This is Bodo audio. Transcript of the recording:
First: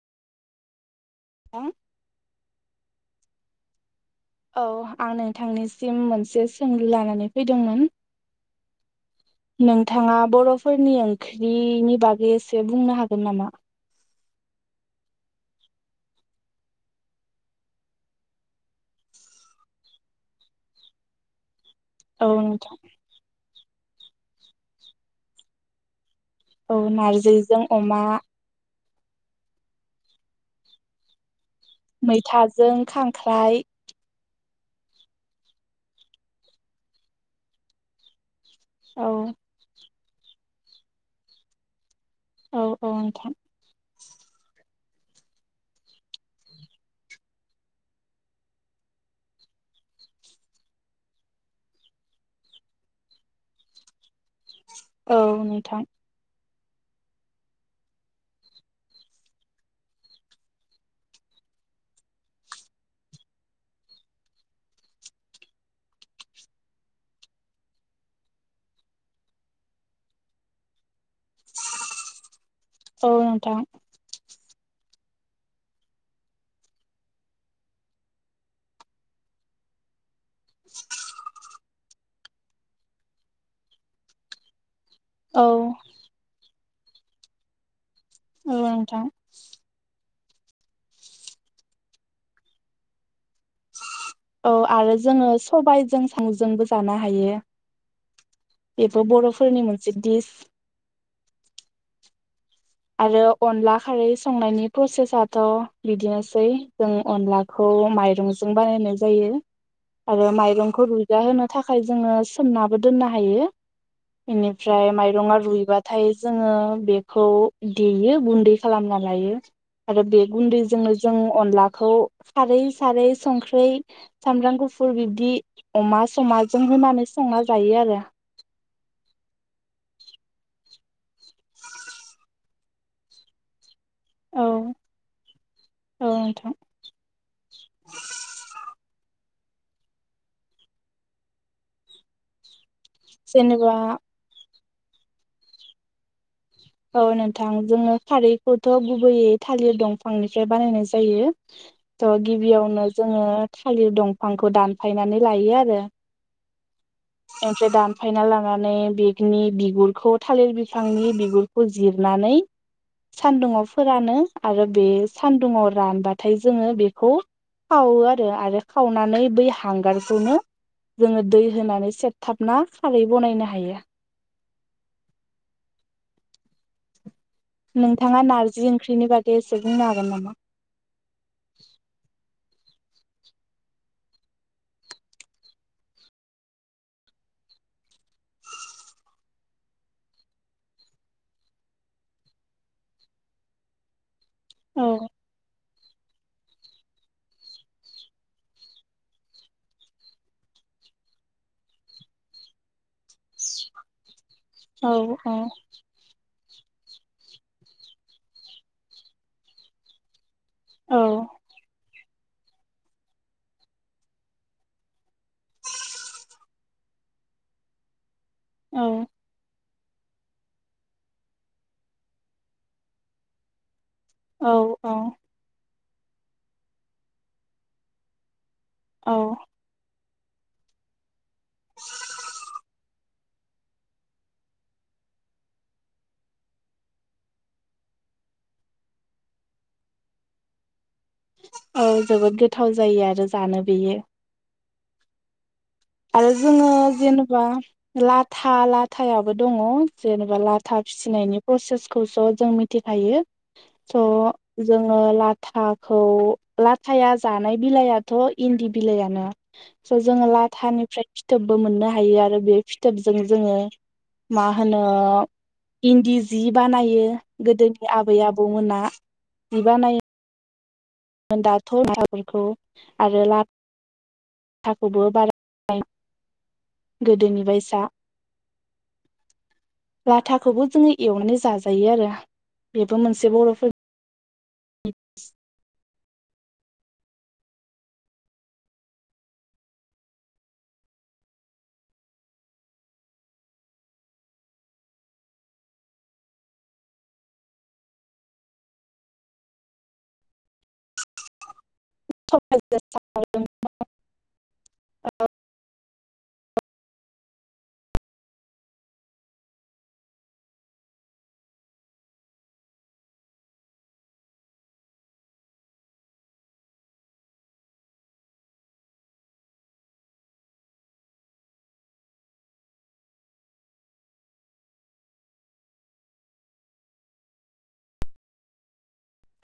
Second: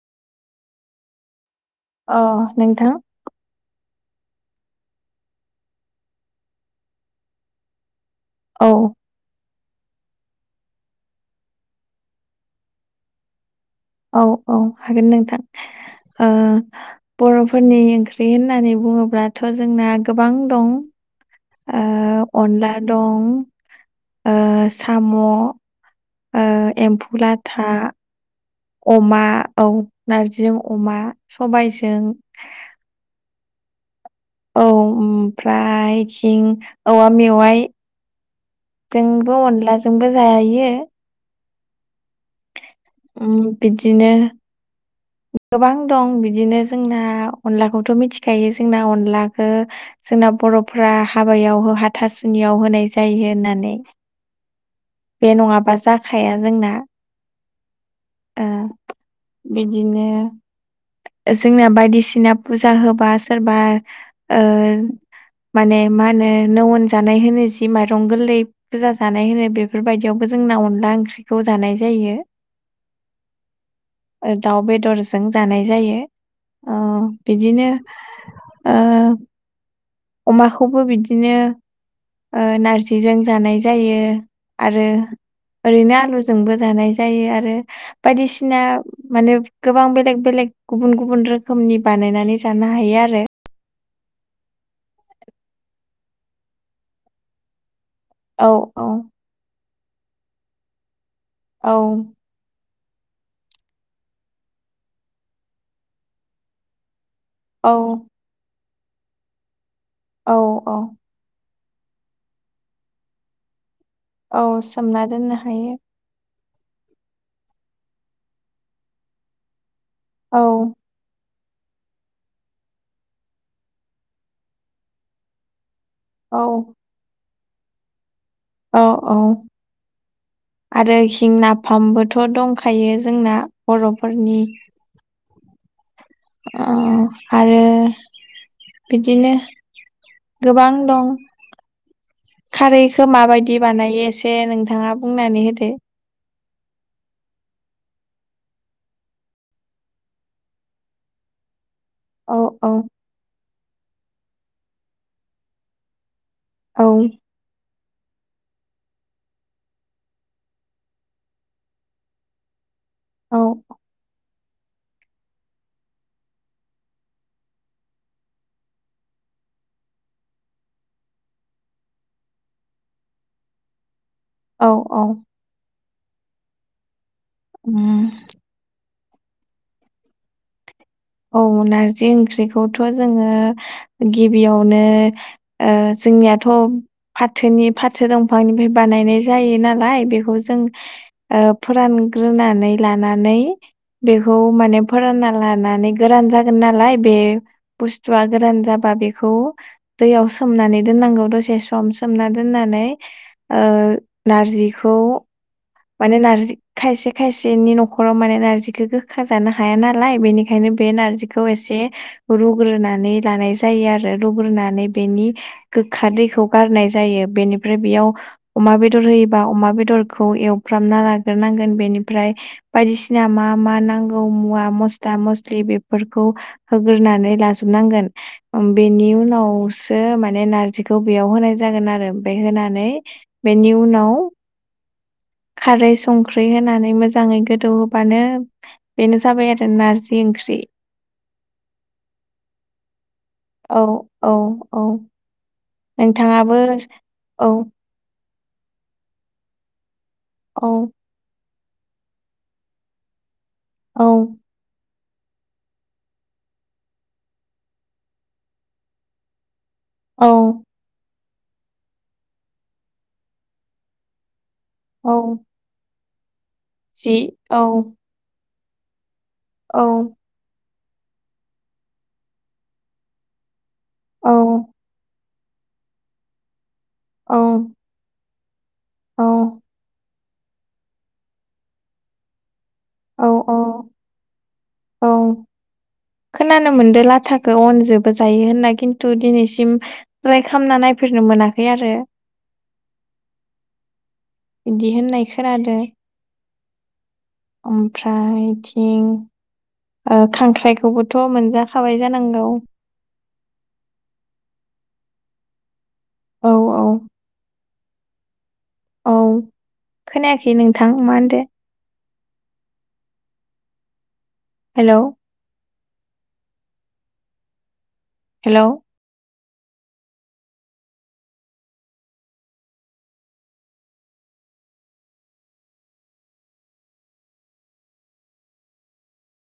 हा अ नोंथाङा औ आं नोंथांनिसिम मोनसे सोंलु लानानै फैदोंमोन औ नोंथाङा बर'फोरनि ओंख्रिनि बागै एसे बुंनो हागोन नामा औ औ हागोन नोंथां बर'फोरनि ओंख्रि होननानै बुङोब्लाथ' जोंना गोबां दं [inaudible] ओ औ अनला नोंथां दं ओ साम' ओ औ एम्फौ नारजिजों लाथा अमा अमा औ नारजिजों अमा सबायजों मैथाजों खांख्राइ औ ओमफ्राय इखि औवा मेवाइ औ जोंबो अनलाजोंबो जायो औ औ नोंथां बिदिनो गोबां दं बिदिनो जोंना अनलाखौथ' मिथिखायो जोंना अनलाखो जोंना ब र'फ्रा हाबायाव हाथासुनियाव होनाय जायो होननानै औ बे नङाबा नोंथां जाखाया जोंना ओ बिदिनो जोंना बायदिसिना फुजा होबा सोरबा ओ माने मा होनो नौ अन जानाय होनो जि माइरं गोरलै फुजा जानाय होनो बेफोरबायदियावबो जोंना अनला ओंख्रिखौ जानाय जायो औ नोंथां दाउ बेदरजों जानाय जायो ओ बिदिनो ओ अमाखौबो बिदिनो ओ नारजिजों जानाय जायो आरो औ ओरैनो आलुजोंबो जानाय जायो आरो औ बायदिसिना नोंथां माने गोबां बेलेग बेलेग गुबुन गुबुन रोखोमनि बानायनानै जानो हायो आरो औ आरो जोङो सबायजों साम'जोंबो जानो हायो औ औ बेबो बर'फोरनि मोनसे दिस औ आरो अनला खारै संनायनि प्रसेसाथ' बिदिनोसै अनलाखौ औ माइरंजों बानायनाय जायो आरो औ औ माइरंखौ रुइगा होनो थाखाय जोङो सोमनाबो दोननो हायो औ बेनिफ्राय सोमना दोननो माइरंङा हायो रुइबाथाय जोङो बेखौ देयो गुन्दै खालामना लायो आरो बे औ गुन्दैजोंनो जों अनलाखौ सारै सारै संख्रै सामब्राम गुफुर बिब्दि अमा औ समाजों होनानै संना जायो आरो औ औ आरो इथिं नाफामबोथ' दंखायो जोंना बर'फोरनि औ नोंथां अ आरो बिदिनो गोबां दं खारै खो माबायदि जेनेबा बानायो एसे नोंथाङा बुंनानै होदो औ नोंथां जोङो खारैखौथ' गुबैयै थालिर दंफांनिफ्राय बानायनाय जायो थ' औ औ गिबियावनो जोङो थालिर दंफांखौ दानफायनानै लायो आरो औ [unintelligible] फायना लानानै बेनि बिगुरखौ थालिर बिफांनि बिगुरखौ जिरनानै औ सान्दुङाव फोरानो आरो बे सान्दुुंङाव रानबाथाय जोङो बेखौ खावो आरो आरो खावनानै बै हांगारखौनो जोङो दै होनानै सेब थाबना खारै बनायनो हायो। औ औ। उम नोंथाङा नारजि ओंख्रिनि बागै एसे बुंनो हागोन नामा? औ नारजि ओंख्रि खौथ जोंङो गिबियावनो ओ जोंनिआथ' फाथो फाथो दंफांनिफ्राय बानायनाय जायो नालाय बेखौ जों फोरानग्रोनानै लानानै बेखौ माने औ फोरानना लानानै गोरान जागोन नालाय बे बुस्थुआ गोरान जाबा बेखौ दैयाव सोमनानै दोन नांगौ दसे सम सोमना दोन्नानै ओ औ नारजिखौ माने नारजि खायसे खायसेनि न'खराव माने नार्जिखौ गोखा जानो हाया नालाय बेनि खायनो बे औ नारजिखौ एसे रुग्रोनानै लानाय जायो आरो रुग्रोनानै बेनि गोखा दैखौ गारनाय जायो। बेनिफ्राय बेयाव अमा बेदर होयोबा अमा बेदरखौ एवफ्रामना लाग्रोनांगोन बेनिफ्राय बायदिसिना मा मा नांग गौ औ मुवा मस्ला मस्लि बेफोरखौ होग्रोनानै लाजोबनांगोन। बेनि उनावसो माने नारजिखौ बेयाव होनाय जागोन आरो ओमफाय होनानै बेनि उनाव खारै संख्रि होनानै मोजाङै गोदौ होबानो बेनो जाबाय आरो नारजि ओंख्रि। औ जोबोद गोथाव जायो आरो। जानो औ बेयो औ औ। आरो नोंथाङाबो जोङो जेनेबा औ ला था लाथायाबो दङ जेनेबा औ लाथा फिसिनायनि प्रसेसखौथ' जों मिथिखायो औ थ' जों ङो लाथाखौ लाथाया जानाय बिलाइयाथ' इन्दि बिलाइयानो। स' औ जोङो ला ओमफ्राय फिथोबबो मोननो हायो आरो बे फिथोबजों जोङो मा मा होनो औ इन्दि जि बानायो जि औ गोदोनि आबै आबौमोना। औ बिबानायो दाथ बेफोरखौ आरो औ लाथाखौबो बारा [unintelligible] औ गोदोनिबायसा औ। लाथाखौबो जोङो एवनानै जाजायो आरो बेबो औ मोनसे औ बर'फोर औ। खोनानो मोनदों लाथाखौ अनजोबो जायो होनना खिन्थु दिनैसिम ट्राय खालामना नाय फेरनो मोनाखै आरो। ज [inaudible] बिदि होननाय खोनादो। ओमफ्रायथिं खांख्राइखौबोथ' मोनजा खाबाय जानांगौ? बर'फोरनि औ। औ औ। औ खोनायाखै नोंथां मा होनदो? हेल' हेल'।